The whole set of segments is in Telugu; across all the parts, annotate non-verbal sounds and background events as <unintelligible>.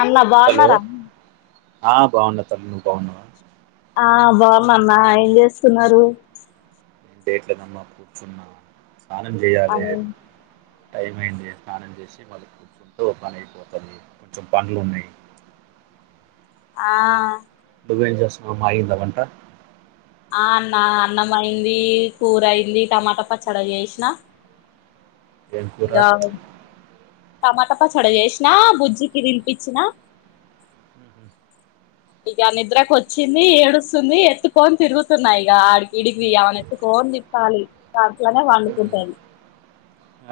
అల్లా హలో బోన్నారం ఆ బాగున్నా తల్లి నువ్వు బాగున్నావా ఆ బోన్నానా ఏం చేస్తున్నారు ఏం చేయట్లేదామా కూర్చున్నా స్నానం ఆ చేయాలే టైం అయింది స్నానం చేసి మళ్ళ కూర్చుంటె ఒక పనైపోతాది కొంచెం పంన్లున్నాయి ఆ నువ్వేం చేస్తున్నావ్ మా ఇళ్ళాలంట ఆ అన్నా అన్నం అయింది కూరయింది టమాటా పచ్చడ చెస్న ఎంకురా టమాటా పచ్చడ జేష్ణ బుజ్జికి తిన్పించిన ఇక నిద్రకొచ్చింది ఏడుస్తుంది ఎత్తుకొన్ తిరుగుతున్నాయిక ఆడికిడికి ఏమనైతుకోన్ తిప్పాలి దాంట్లోనే మ్మ్. పండుకుంటది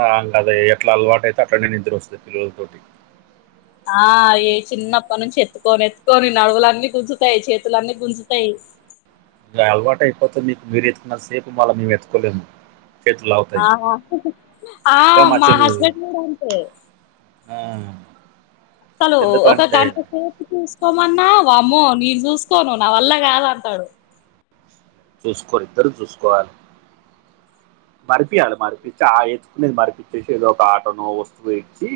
ఆ అల్కదే ఎట్లా అలవాటు అయితే అట్లనే నిద్ర వస్తంది పిల్లలతోటి ఆ ఏ చిన్నప్పటి నుంచి ఎత్తుకోని ఎత్తుకొని నడువులన్నీ గుంజుతాయి చేతులన్నీ గుంజుతాయి ఇంకాలవాటైపోతుంది మీరు ఎత్తుకున్నంత సేపు మళ్ళీ మేము ఎత్తుకోలేము చేతులు లాగుతాయి ఆ ఆ ఇంకా మా చెల్లి హస్బెండ్ కూడా అంతే ఆ అసలు ఒక ఎందుకంటే గంట సేపు చూసుకోమన్నా వామ్మో నేను చూసుకోను నా వల్ల కాదంటారు చూసుకోవలి ఇద్దరు చూసుకోవాలి మరిపియాలి మరిపించి ఆ ఎత్తుుకునేది మరిపించేసి ఏదోక ఆటోనుో వస్తువో ఇచ్చి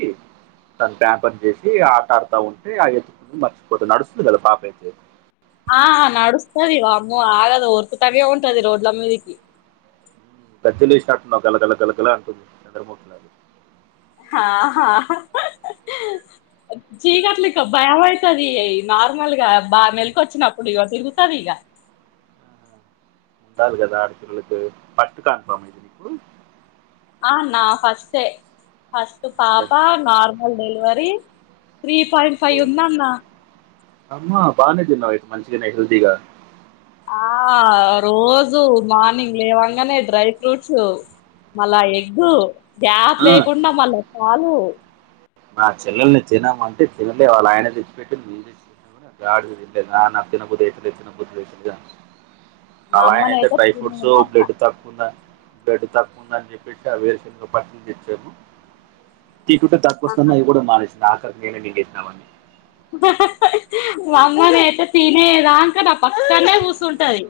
తను ప్యాంపర్ చేసి ఆట ఆడుతా ఉంటే ఆ ఎత్తుకు మర్చిపోతే నడుస్తుంది కదా పాపాతే ఆ నడుస్తుంది వామ్మో ఆగదు ఉరుకుతనే ఉంటది రోడ్ల మీదకి గజ్జలస్నేట్టున్నావ్ కలకలా కలకలా అంటుంది చంద్రముఖిలగా హాహాహ చీగట్లే ఇక భయం అయితది నార్మల్గా బా మెల్కొచ్చినప్పుడు ఇక తిరుగుతది ఇగ ఉండాలి కదా ఆడపిల్లలకి ఫస్ట్ కన్ఫమా ఇది నీకు ఆ నా ఫస్ట్టె ఫస్ట్ పాప నార్మల్ డెలివరి రి త్రీ పాయింట్ ఫైవ్ ఉందన్న అమ్మా బానే తిన్నావైతే మంచిగానే హెల్దీగా ఆ రోజు మార్నింగ్ లేవంగానే డ్రై ఫ్రూట్స్ మళ్ళా ఎగ్ గ్యాప్ ఆ, లేకుండా మళ్ళా పాలు నా చిల్లల్ని తిన్నమ్మా అంటే తినలే వాళ్ళ ఆయన తెచ్చిపెట్టి మేము తెచ్చిపే గాడిదగుడైనా నాకు తినబుద్దయితలేదు తినబుద్దయితలేదు అంటుంది మా ఆలయన ఐతే అమ్మనయితే డ్రై ఫ్రూట్స్ తినేదాకా బ్లాడ్ తక్కువుందని బ్లడ్ తక్కువ ఉందని చెప్పేటి <unintelligible> తెచ్చేరు తి కానీ అవి కూడా మానేసింది ఆఖరికి నేనే మిగ్గెసినవాన్ని హ హ వామ్మో నేనైతే తినేదాక నా పక్కనే కూసుంటాది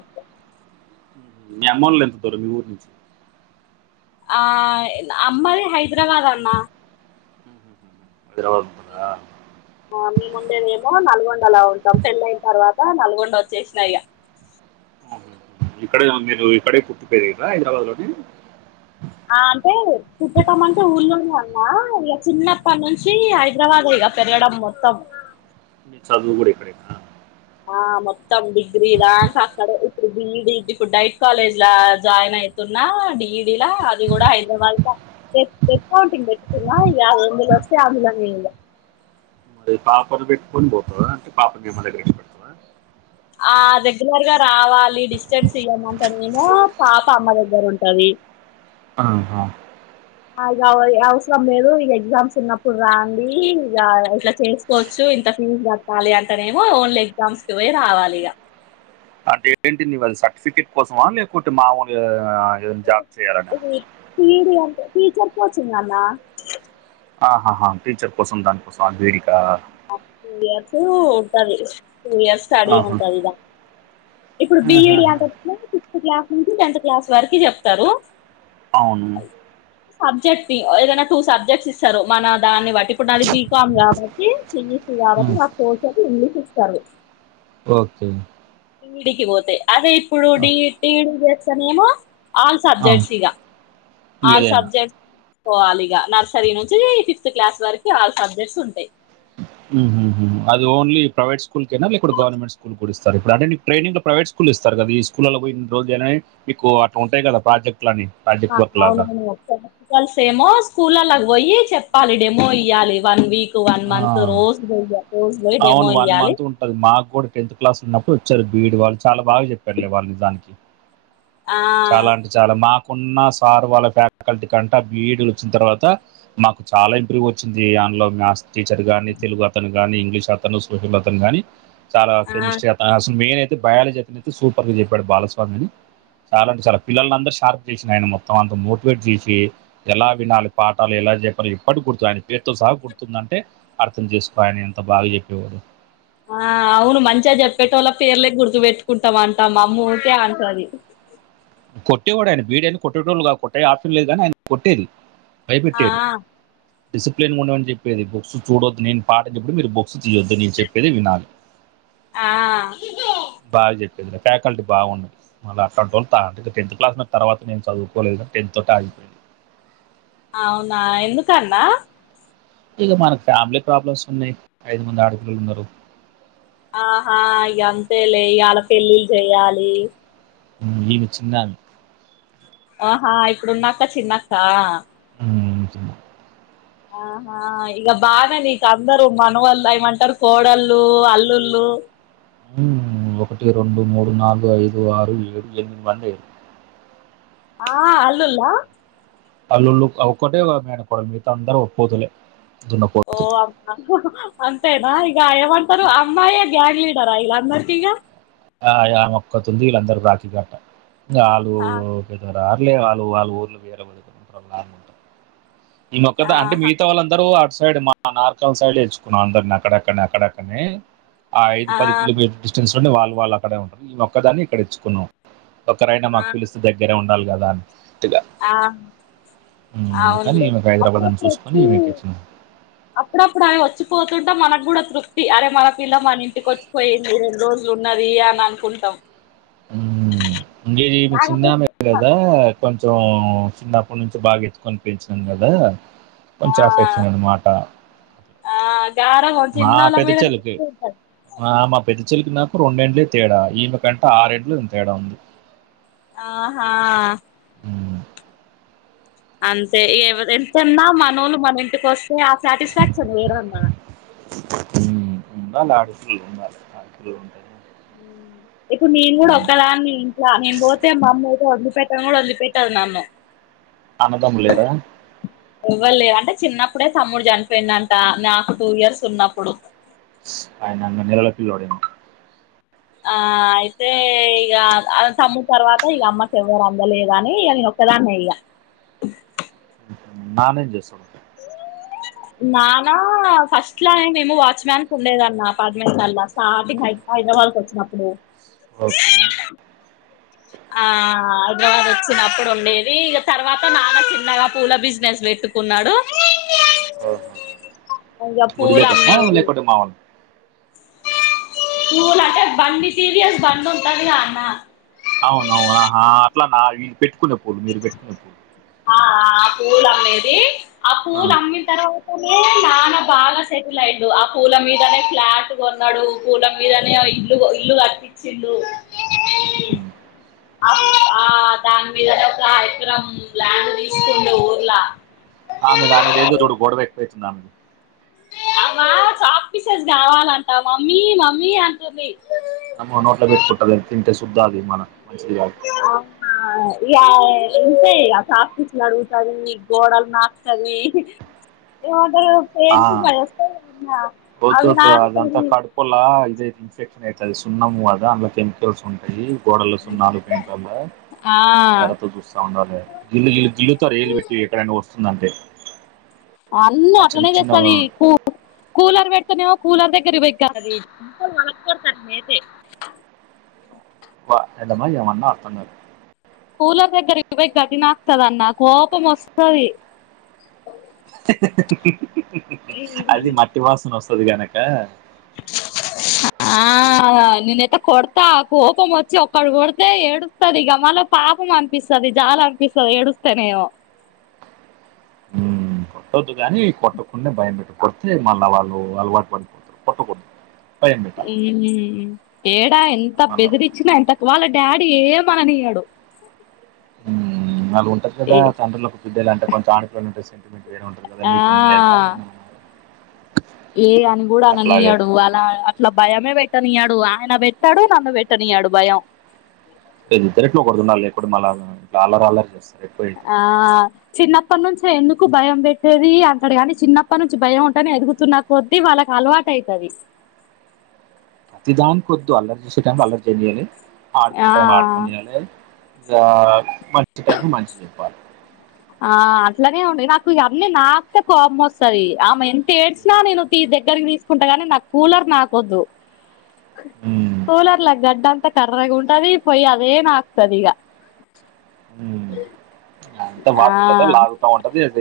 మీ అమ్మోలెత్తుతార మి ఊరు ఆ అమ్మది హైదరాబాద్ అన్న హైదరాబాదా ఆ మేము ఉండేదేమో నల్గొండలా ఉంటాం పెళ్ళయిన తర్వాత నల్గొండ వచ్చేసినా ఇగా ఇక్కడ మీరు ఇక్కడే పుట్టి పెరిగిరా హైదరాబాద్ లోనే ఆ అంటే పుట్టటం అంటే ఊర్లోనే అన్ ఇగా చిన్నప్పటి నుంచి హైదరాబాదే ఇగా పెరగడం మొత్తం చదువు కూడా ఇక్కడేనా ఆ మొత్తం డిగ్రీ దాంక అక్కడే ఇప్పుడు బిఈడి ఇప్పుడు డైట్ కాలేజ్ జాయిన్ అయ్ అయితున్నా బిఈడి ల అది కూడా హైదరాబాద్ వే వెబ్ కౌంటింగ్ పెట్టుకున్న ఇగ ఎందులో వస్తే అందులోనే పాపను పెట్టుకొని పోతావా పాపకి ఏమన్నా ఆ రెగ్యులర్ గా రావాలి డిస్టెన్స్ ఇయ్యమంట నేమో పాప అమ్మ దగ్గర ఉం టది ఆహ ఇగ అవసరం లేదు ఇగ ఎగ్జామ్స్ ఉన్నప్పుడు రాండి ఇగా ఇట్లా చేసుకోవచ్చు ఇంత ఫీజు కట్టాలి అంటనేమో ఓన్లీ ఎగ్జామ్స్ కి పోయి రావాలిగా అంటే ఏంటి నీవు అది సర్టిఫికేట్ కోసమా లేకుంటే ఈ మామూలుగా జాబ్ చేయాలనా ఇది టీడి అంటే టీచర్ కోచింగ్ అన్న ఆహహా టీచర్ కోసం దానికోసం బీడీకా టూ ఇయర్స్ ఉంటది టూ ఇయర్స్ స్టడీ ఆహా ఉంటదిగా ఇప్పుడు బిఈడి ఆహాహా. అంటేనేమో సిక్స్త్ క్లాస్ నుంచి టెన్త్ క్లాస్ వరకి చెప్తారు అవును సబ్జెక్ట్ ని ఏదైనా టూ సబ్జెక్ట్స్ ఇస్తారు మన దాన్ని బట్టి ఇప్పుడు నాది బీకామ్ కాబట్టి సీఈసీ కాబట్టి ఉమ్, నాకు కోర్స్ ఇంగ్లీష్ ఇస్తారు ఓకే బిఈడి కి పోతే అదే ఇప్పుడు ఆ, డిఈడి డిఈడి చేస్తేనేమో ఆల్ ఆ, సబ్జెక్ట్స్ ఈగా ఆల్ ఏదైనా సబ్జెక్ట్ పోవాలిగా నర్సరీ నుంచి ఫిఫ్త్ క్లాస్ వరకు ఆల్ సబ్జెక్ట్స్ ఉంటాయి అది ఓన్లీ ప్రైవేట్ స్కూల్ కేనా లేకుంటే గవర్నమెంట్ స్కూల్ ఇస్తారు ఇప్పుడు అంటే నీకు ట్రైనింగ్ లో ప్రైవేట్ స్కూల్ ఇస్తారు కదా ఈ స్కూళ్ల్లో పోయి ఇన్ని రోజులు చెయ్యలి అని మీకు అట్లా ఉంటాయి కదా ప్రాజెక్ అవునవును క్ల్ సేమో స్కూల్ లల్లా పోయి చెప్పాలి డెమో ఇయ్యాలి వన్ వీక్ వన్ ఆ మంత్ రోజు పోయి రోజు పోయి డెమో అవును వన్ ఇయ్యాలి మంత్ ఉంటది మాకు కూడా టెన్త్ క్లాస్ ఉన్నప్ వచ్చారు బీడీ వాళ్ళు చాలా బాగా చెప్పారులే వాళ్ళు నిజానికి ఆ చాలా అంటే చాలా మా కొన్న సార్ వాళ్ళ ఫ్యాకల్టీ కంటే బిడీలు వచ్చిన తర్వాత మాకు చాలా ఇంప్రూవ్ వచ్చింది అందులో మాథ్స్ టీచర్ గాని తెలుగు అతను గాని ఇంగ్లీష్ అతను సోషల్ అతను గాని చాలా ఆ కెమిస్ట్రీ అతను అసలు మెయిన్ అయ్ అయితే బయాలజీ అతను అయితే సూపర్గా చెప్పాడు బాలస్వామి అని చాలా అంటే చాలా పిల్లల్ని అందర్ షార్ప్ చేసినడు ఆయన మొత్తం అంత మోటివేట్ చేసి ఎలా వినాలి పాటాలు ఎలా ఎలా చెప్పాలి ఎప్పడు గుర్తు ఆయన పేరుతో సహ గుర్తుందంటే అర్థం చేసుకో ఆయన ఎంత బాగా చెప్పేవారో ఆ అవును మంచిగా చెప్పేటోళ్ల పేర్లే గుర్ పెట్టుకుంటాం అంటాం మా అమ్మ ఊకే అంటది కొట్టేవాడు ఆయన బీడీ కొట్టేటోళ్ళు కొట్టే ఆప్షన్ లేదు గాని ఆయన కొట్టేది ఆ భయపెట్టేడు డిసిప్లిన్ ఉండమని చెప్పేది బుక్స్ చూడొద్దు నేన్ పాఠం చెప్తే మీరు బుక్స్ తీయొద్దు నేను చెప్పేది వినాలి. ఆ బాగా చెప్పింద ఫ్యాకల్టీ బాగున్నా మళ్ళ అట్లాంటోల్ తా టెన్త్ క్లాస్న తర్వాత నేను చదువుకోలేదు. టెన్త్ తోటి ఆగిపోయింది. అవునా ఎందుకన్నా ఇగ మనకు ఫ్యామిలీ ప్రాబ్లమ్స్ ఉన్నయి. ఐదు మంది ఆడపిల్లలున్నరు. ఆహా ఇగ అంతేలే ఇగ ఆళ్ళ పెళ్ళిల్ చెయ్యాలి. ఈమె చిన్నామే. ఆహా ఇప్పుడున్నక చిన్నక్కా. మ్ ఆహా ఇగ బానే నీక అందరు మనవళ్ళు ఏమంటరు కోడళ్ళూ, అల్లుళ్ళు ఒకటి, రెండు, మూడు, నాలుగు, ఐదు, ఆరు, ఏడు, ఎనిమిది మంది ఆ అల్లుళ్ళా అల్లుళ్ళు అక్కటే మేనకోడలు మిగతా అందరూ పోతులే దున్నపోతు ఓ అ అం అంతేనా ఇగ ఏమంటరు అమ్మాయే గ్యాంగ్ లీడరా ఈళ్ళందరి ఇగ ఆ యా ఆమొక్కతుంది వీళ్ళందరూ రాకి కట్ట ఆళ్ళు ఆ పెద్ద రా ర్లే వాళ్ళు వాళ్ళు ఊర్ల వేర వదుకుంటంట ఈ మొక్కత్త ఆంటీ ఆహా మిగతా వాళ్ళందరూ అ సైడ్ మా నార్కల్ సైడ్ తెచ్చుకున్నా అందర్ని అక్కడక్కడ్నె అక్కడక్కడ్నే ఆ ఐదు పది కిలోమీటర్ డిస్టెన్స్లోనే వాళ్ళు వాళ్ అక్కడే ఉంటరు ఈ మొక్క దాన్నే ఇక్కడ ఇచ్చుకున్నాం. ఒక్కరైనా ఆ మాక్ పిలుస్తే దగ్గరే ఉండాలి కదా అన్ ఆ మ్ అందుకని అవునులే ఈమెకు హైదరాబాద్ అని అప్పుడప్పుడు చూస్కొని వచ్చి ఈమెకిచ్చినం. అప్పుడప్పుడు ఆమె వచ్చిపోతుంటే మనక్ గుడా తృప్తి అరే మన పిల్ల మన ఇంటికి వచ్చిపోయింది. రెండు రోజుల్ ఉన్నది అని అనుకుంటం. మ్ ఇంగ ఈమె రాకపోతే చిన్నామె గదా కొంచం చిన్నప్పట్ నుంచి బాగా ఎత్తుకొని పెంచినం గదా ఆ కొంచం అఫెక్షన్ అన్మాట. ఆ గారాబం మా చిన్నోళ్ళ పెద్ద మీదనే చెలికీ ఎక్కువ ఉంటది మా పెద్ద చెల్లికి నాకు రొండెండ్లే తేడా ఈమెకంటే ఆర్ ఏండ్లు తేడా ఉంది. ఆహా! ఉమ్. అంతే ఎవర్ ఎంతన్నా మనోళ్లు మన ఇంటికొస్తే ఆ సాటిస్ఫాక్షన్ వేరన్నా ఉండాలె ఆడపిల్లలు ఉండాలే ఆడపిల్లల్ ఉంటేనే ఇప్పుడు నేన్ గుడా బాగుంటది ఒక్కదాన్ని ఇంట్ల నేను పోతే మా అమ్మ <unintelligible> పెట్టను గుడా వదిలిపెట్టదు నన్ను. అన్నదమ్ముల్ లేరా? ఎవ్వలేర్ అంటే చిన్నప్పుడే తమ్ముడ్ చనిపోయిండంట నాకు టూ ఇయర్స్ ఉన్నప్పుడు ఆయన అన్న నెలల పిలువడే ఆ అయితే ఇగ తమ్ముడ్ తర్వాత ఇగ అమ్మక్ ఎవ్వర్ అందలేదని ఇగ నేన్ ఒ ఒక్కదాన్నే ఇగ నానేం చేస్తడు? నానా ఫస్ట్లయే మేము వాచ్ మ్యాన్క్ ఉండేదన్న అపార్ట్మెంట్లల స్టార్టింగ్ <unintelligible> సవాల్కి వచ్చినప్పుడు ఓకే ఆ హైదరాబాద్ వచ్చినప్పుడు ఉండేది ఇగ తర్వాత నాన్న చిన్నగా పూల బిజినెస్ ట్టుకున్నాడు ఓహో. ఇంగ గుడి పూలు దగ్గరనా అమ్మేది లేకుంటే మా వాళ్ళు పూలు అంటే బండి సీరియస్ బండి ఉంటదిగా అన్న అవునవునా అట్లా నా పెట్టుకునే పూలు మీరు పెట్టుకునే పూలు ఆ ఆ పూలు అమ్మేది ఆ పూలు అమ్మిన తర్వాతనే నాన్న బాగా సెటిల్ అయిండు ఆ పూల మీదనే ఫ్లాట్ కొన్నాడు పూల మీదనే ఇల్లు ఇల్లు ఇచ్చిండు ఉమ్. ఆ దాని మీదనే ఎకరం ల్యాండ్ తీసుకుండ ఊర్లా ఆమెది ఆమెద ఏదో చూడు గొడవ ఎక్కువైతుంది ఆమెది అమా చాక్ ఫీసెస్ కావాలంటా మమ్మీ మమ్మీ అంటుంది అమ్ నోట్ల పెట్ కొట్టద తింటే శుద్దాది మన మంచిది కాదు అవునా ఎ చట్ అడుగుతంది గోడలు నాకుతాంది ఎ పే ఆ, భస్ వద్దు వద్దు అదంతా కడుకోల్ ఇద ఇ ఇన్ఫెక్ట్ ట్ది సున్నము అదా అందులో కెమికల్స్ ఉన్నయి గోడలు సున్నాలు పెయింట్ వల్ల ఆ ఎరతో చూస్తా ఉండాలె జిల్లుల్ జిల్లుతో రైలు పెట్టి ఎక్కడైనా వస్తుందంటే అన్నీ ఆ చిన్న అట్లనే చిన్న చేస్తది కూ కూలర్ పెడుతేనే కూలర్ దగ్గర వక్కదితే వా ఎటమ్మా ఎవన్నా అర్థం కాదు కూలర్ దగ్గరకి పోయ్ గటిన కదా అన్న కోపమొస్తది అది మట్టి వాసన వస్తది గనక ఆ ఆ నేనైతే కొడతా కోపం వచ్చి ఒక్కడు కొడితే ఏడుస్తుంది ఇగ మళ్ల పాపం అనిపిస్తది జాల అనిపిస్తది ఎడుస్తనేమో కొట్టొద్దు కాని కొట్టకుండానే భయం పెట్టు కొడితే మళ్ళీ వాళ్ళు అలవాటు పడిపోతారు కొట్టకూడదు భయం పెట్టాలి ఉ తేడా ఎంత మళ్ళీ బెదిరిచినా ఎంతకు వాళ్ళ డాడీ ఏమననియ్యడు వాళ్ళు ఉంటది కదా తండ్రులకు బిడ్డలు అంటే కొంచం ఆడపిల్లలంటే సెంటిమెంట్ కేమంటరు కదా ఆ నీకు ఉండ లేదా ఏ అని కూడా అట్లాగే అననియ్యడు అలా అట్లా భయమే పెట్టనీయాడు ఆయన పెట్టడు నన్ను పెట్టనీయడు భయం డాలర్ ఆలర్ ఆ చిన్నప్ప నుంచి ఎందు భయం పెట్టేది అంటడు కాని చిన్నప్ప నుంచి భయం ఉంటనే ఎదుగుతున్నా కొద్దీ వాళ్ళకి అలవాటు అయితది ప్రతిదాని కొద్దు అల్లర్ చేసే టైం అల్లర్ చేయనియాలి ఆ ఆడుకునే టైం ఆడుకొనియాలి ఇగ మంచి టైంలో మంచి చెప్పాలి ఆ అట్లనే ఉండి నాకు ఇగ అన్నీ నాకే కోపం వస్తది ఆమె ఎంత ఏడ్చినా నేను తీ దగ్గ తీసుకుంట గాని నా కూలర్ నాకు వద్దు ఉమ్, కూలర్లు గడంత కర్రగ ఉంటది పోయ్ అదే నాకుతది ఈగ ఉమ్. అంత వాటరు కదా లాగుతా ఉంటది అ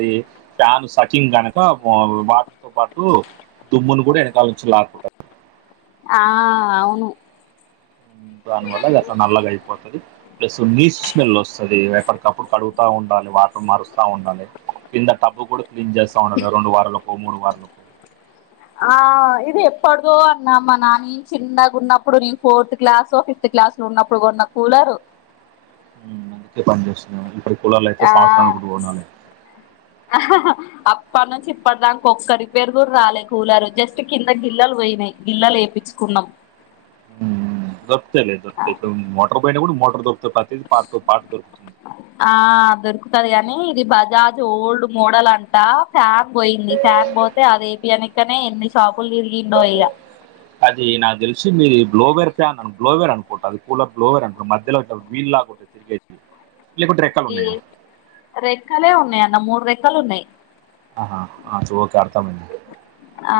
ఫ్యాన్ సచిన్ కనుక వ వాటర్ తో పాటు దుమ్మును కూడా వెనకాల నుంచి లాకుంటారు ఆ అవును దాని వల్లది అడ నల్లగా అయిపోతుది ప్లస్ నీస్ స్మెల్ వస్తుంది. ఎప్పటికప్పుడు కడుగుతా ఉండాల వాటర్ మరుస్తా ఉండాలి కింద టబ్బు కూడా క్లీన్ చేస్తా ఉండాలి. రెండు వారలకు మూడు వార ఆ ఇది ఎప్పడుదో అన్నామ్మా నాని చిన్నగా ఉన్నప్పుడు నేను ఫోర్త్ క్లాసో ఫిఫ్త్ క్లాసు లో ఉన్నప్పుడు కొన్న కూలరు అందుకే పని చేస్తున్నా ఇ ఆ అహ్హ్ అప్పటి నుంచి ఇప్పటి దాక ఒక్క రిపేరు కూడా రాలే కూలారు జస్ట్ కింద గిల్లలు పోయినాయి గిల్లలు ఏ ప్పిచ్చుకున్నాం హ దొరుతాయండి దొప్తా ఇప్పుడు మోటార్ బయిట కూడా మోటార్ దొరుకుతాయి. ప్రతిది పార్ట్ పాటు పార్ట్ దొరుకుతుంది. ఉంటది గాని ఇది బజాజ్ ఓల్డ్ మోడల్ అంట ఫ్యాన్ పోయింది ఫ్యాన్ పోతే అదిపి అనకనే ఎన్ని షాపులు తిరిగిండో ఇ్య అది నాకు తెలిసి మీది గ్లోవేర్ ఫ్యాన్ అను గ్లోవేర్ అనుకుంటా అది కూలర్ గ్లోవేర్ అనుకుంట మధ్యలో వీళ్ళ నాకొట తిరిగె అ ఈమ్ రెక్కలే ఉన్నాయి అన్న మూడు రెక్కలు ఉన్నాయి. ఆహా ఆ చువక అర్థమైంది. ఆ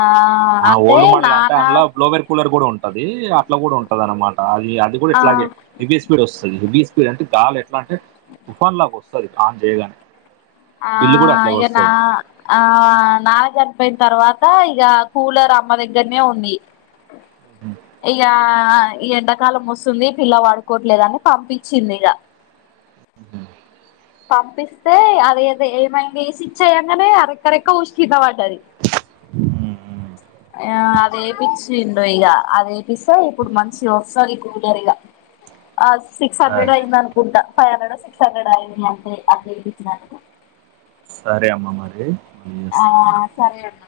ఆ అంటే ఓల్డ్ మోడల్ అంటే నాన్న అందుల గ్లోబర్ కూలర్ కూడా ఉంటది. అట్లా కూడా ఉంటది అనమాట అది అది కూడా ఆ ఇట్లా అగే హెవీ స్పీడ్ వస్తది. హెవీ తూ అంటే గాలి ఎట్లా అంటే తుఫాన్ లాగా వస్తది ఆన్ చేయగానే ఆ బిల్ కూడా అట్లాగే ఇగ నా వస్తది. ఆ నాంజ పోయిన తర్వాత ఇగ కూలర్ అమ్మ దగ్గరనే ఉంది హ్మ్. ఇగా ఆ ఈ ఎండాకాలం వస్తుంది పిల్ల వాడుకోవట్లేదని పంపించింది ఇగ ఊ పంపిస్తే అదదో ఏమైంది సిచ్చయంగానే అ రెక్కరెక్క ఊసుక్ కింద పడ్డది. హ్మ్. హ్మ్. చ ఆయ అది వేపిచ్చిండో ఇగ అది వేపిస్తే ఇప్పుడు మంచి వస్తది కూలర్ ఇగ అస్ సిక్స్ సరే. హండ్రెడ్ అయింద అనుకుంటా ఫైవ్ హండ్రెడ్, సిక్స్ హండ్రెడ్ అయింది అంటే అది ఎపిచ్చినందుకు. సరే అమ్మ మరి మళ్ళీ ఆ చేస్తా. సరే అన్న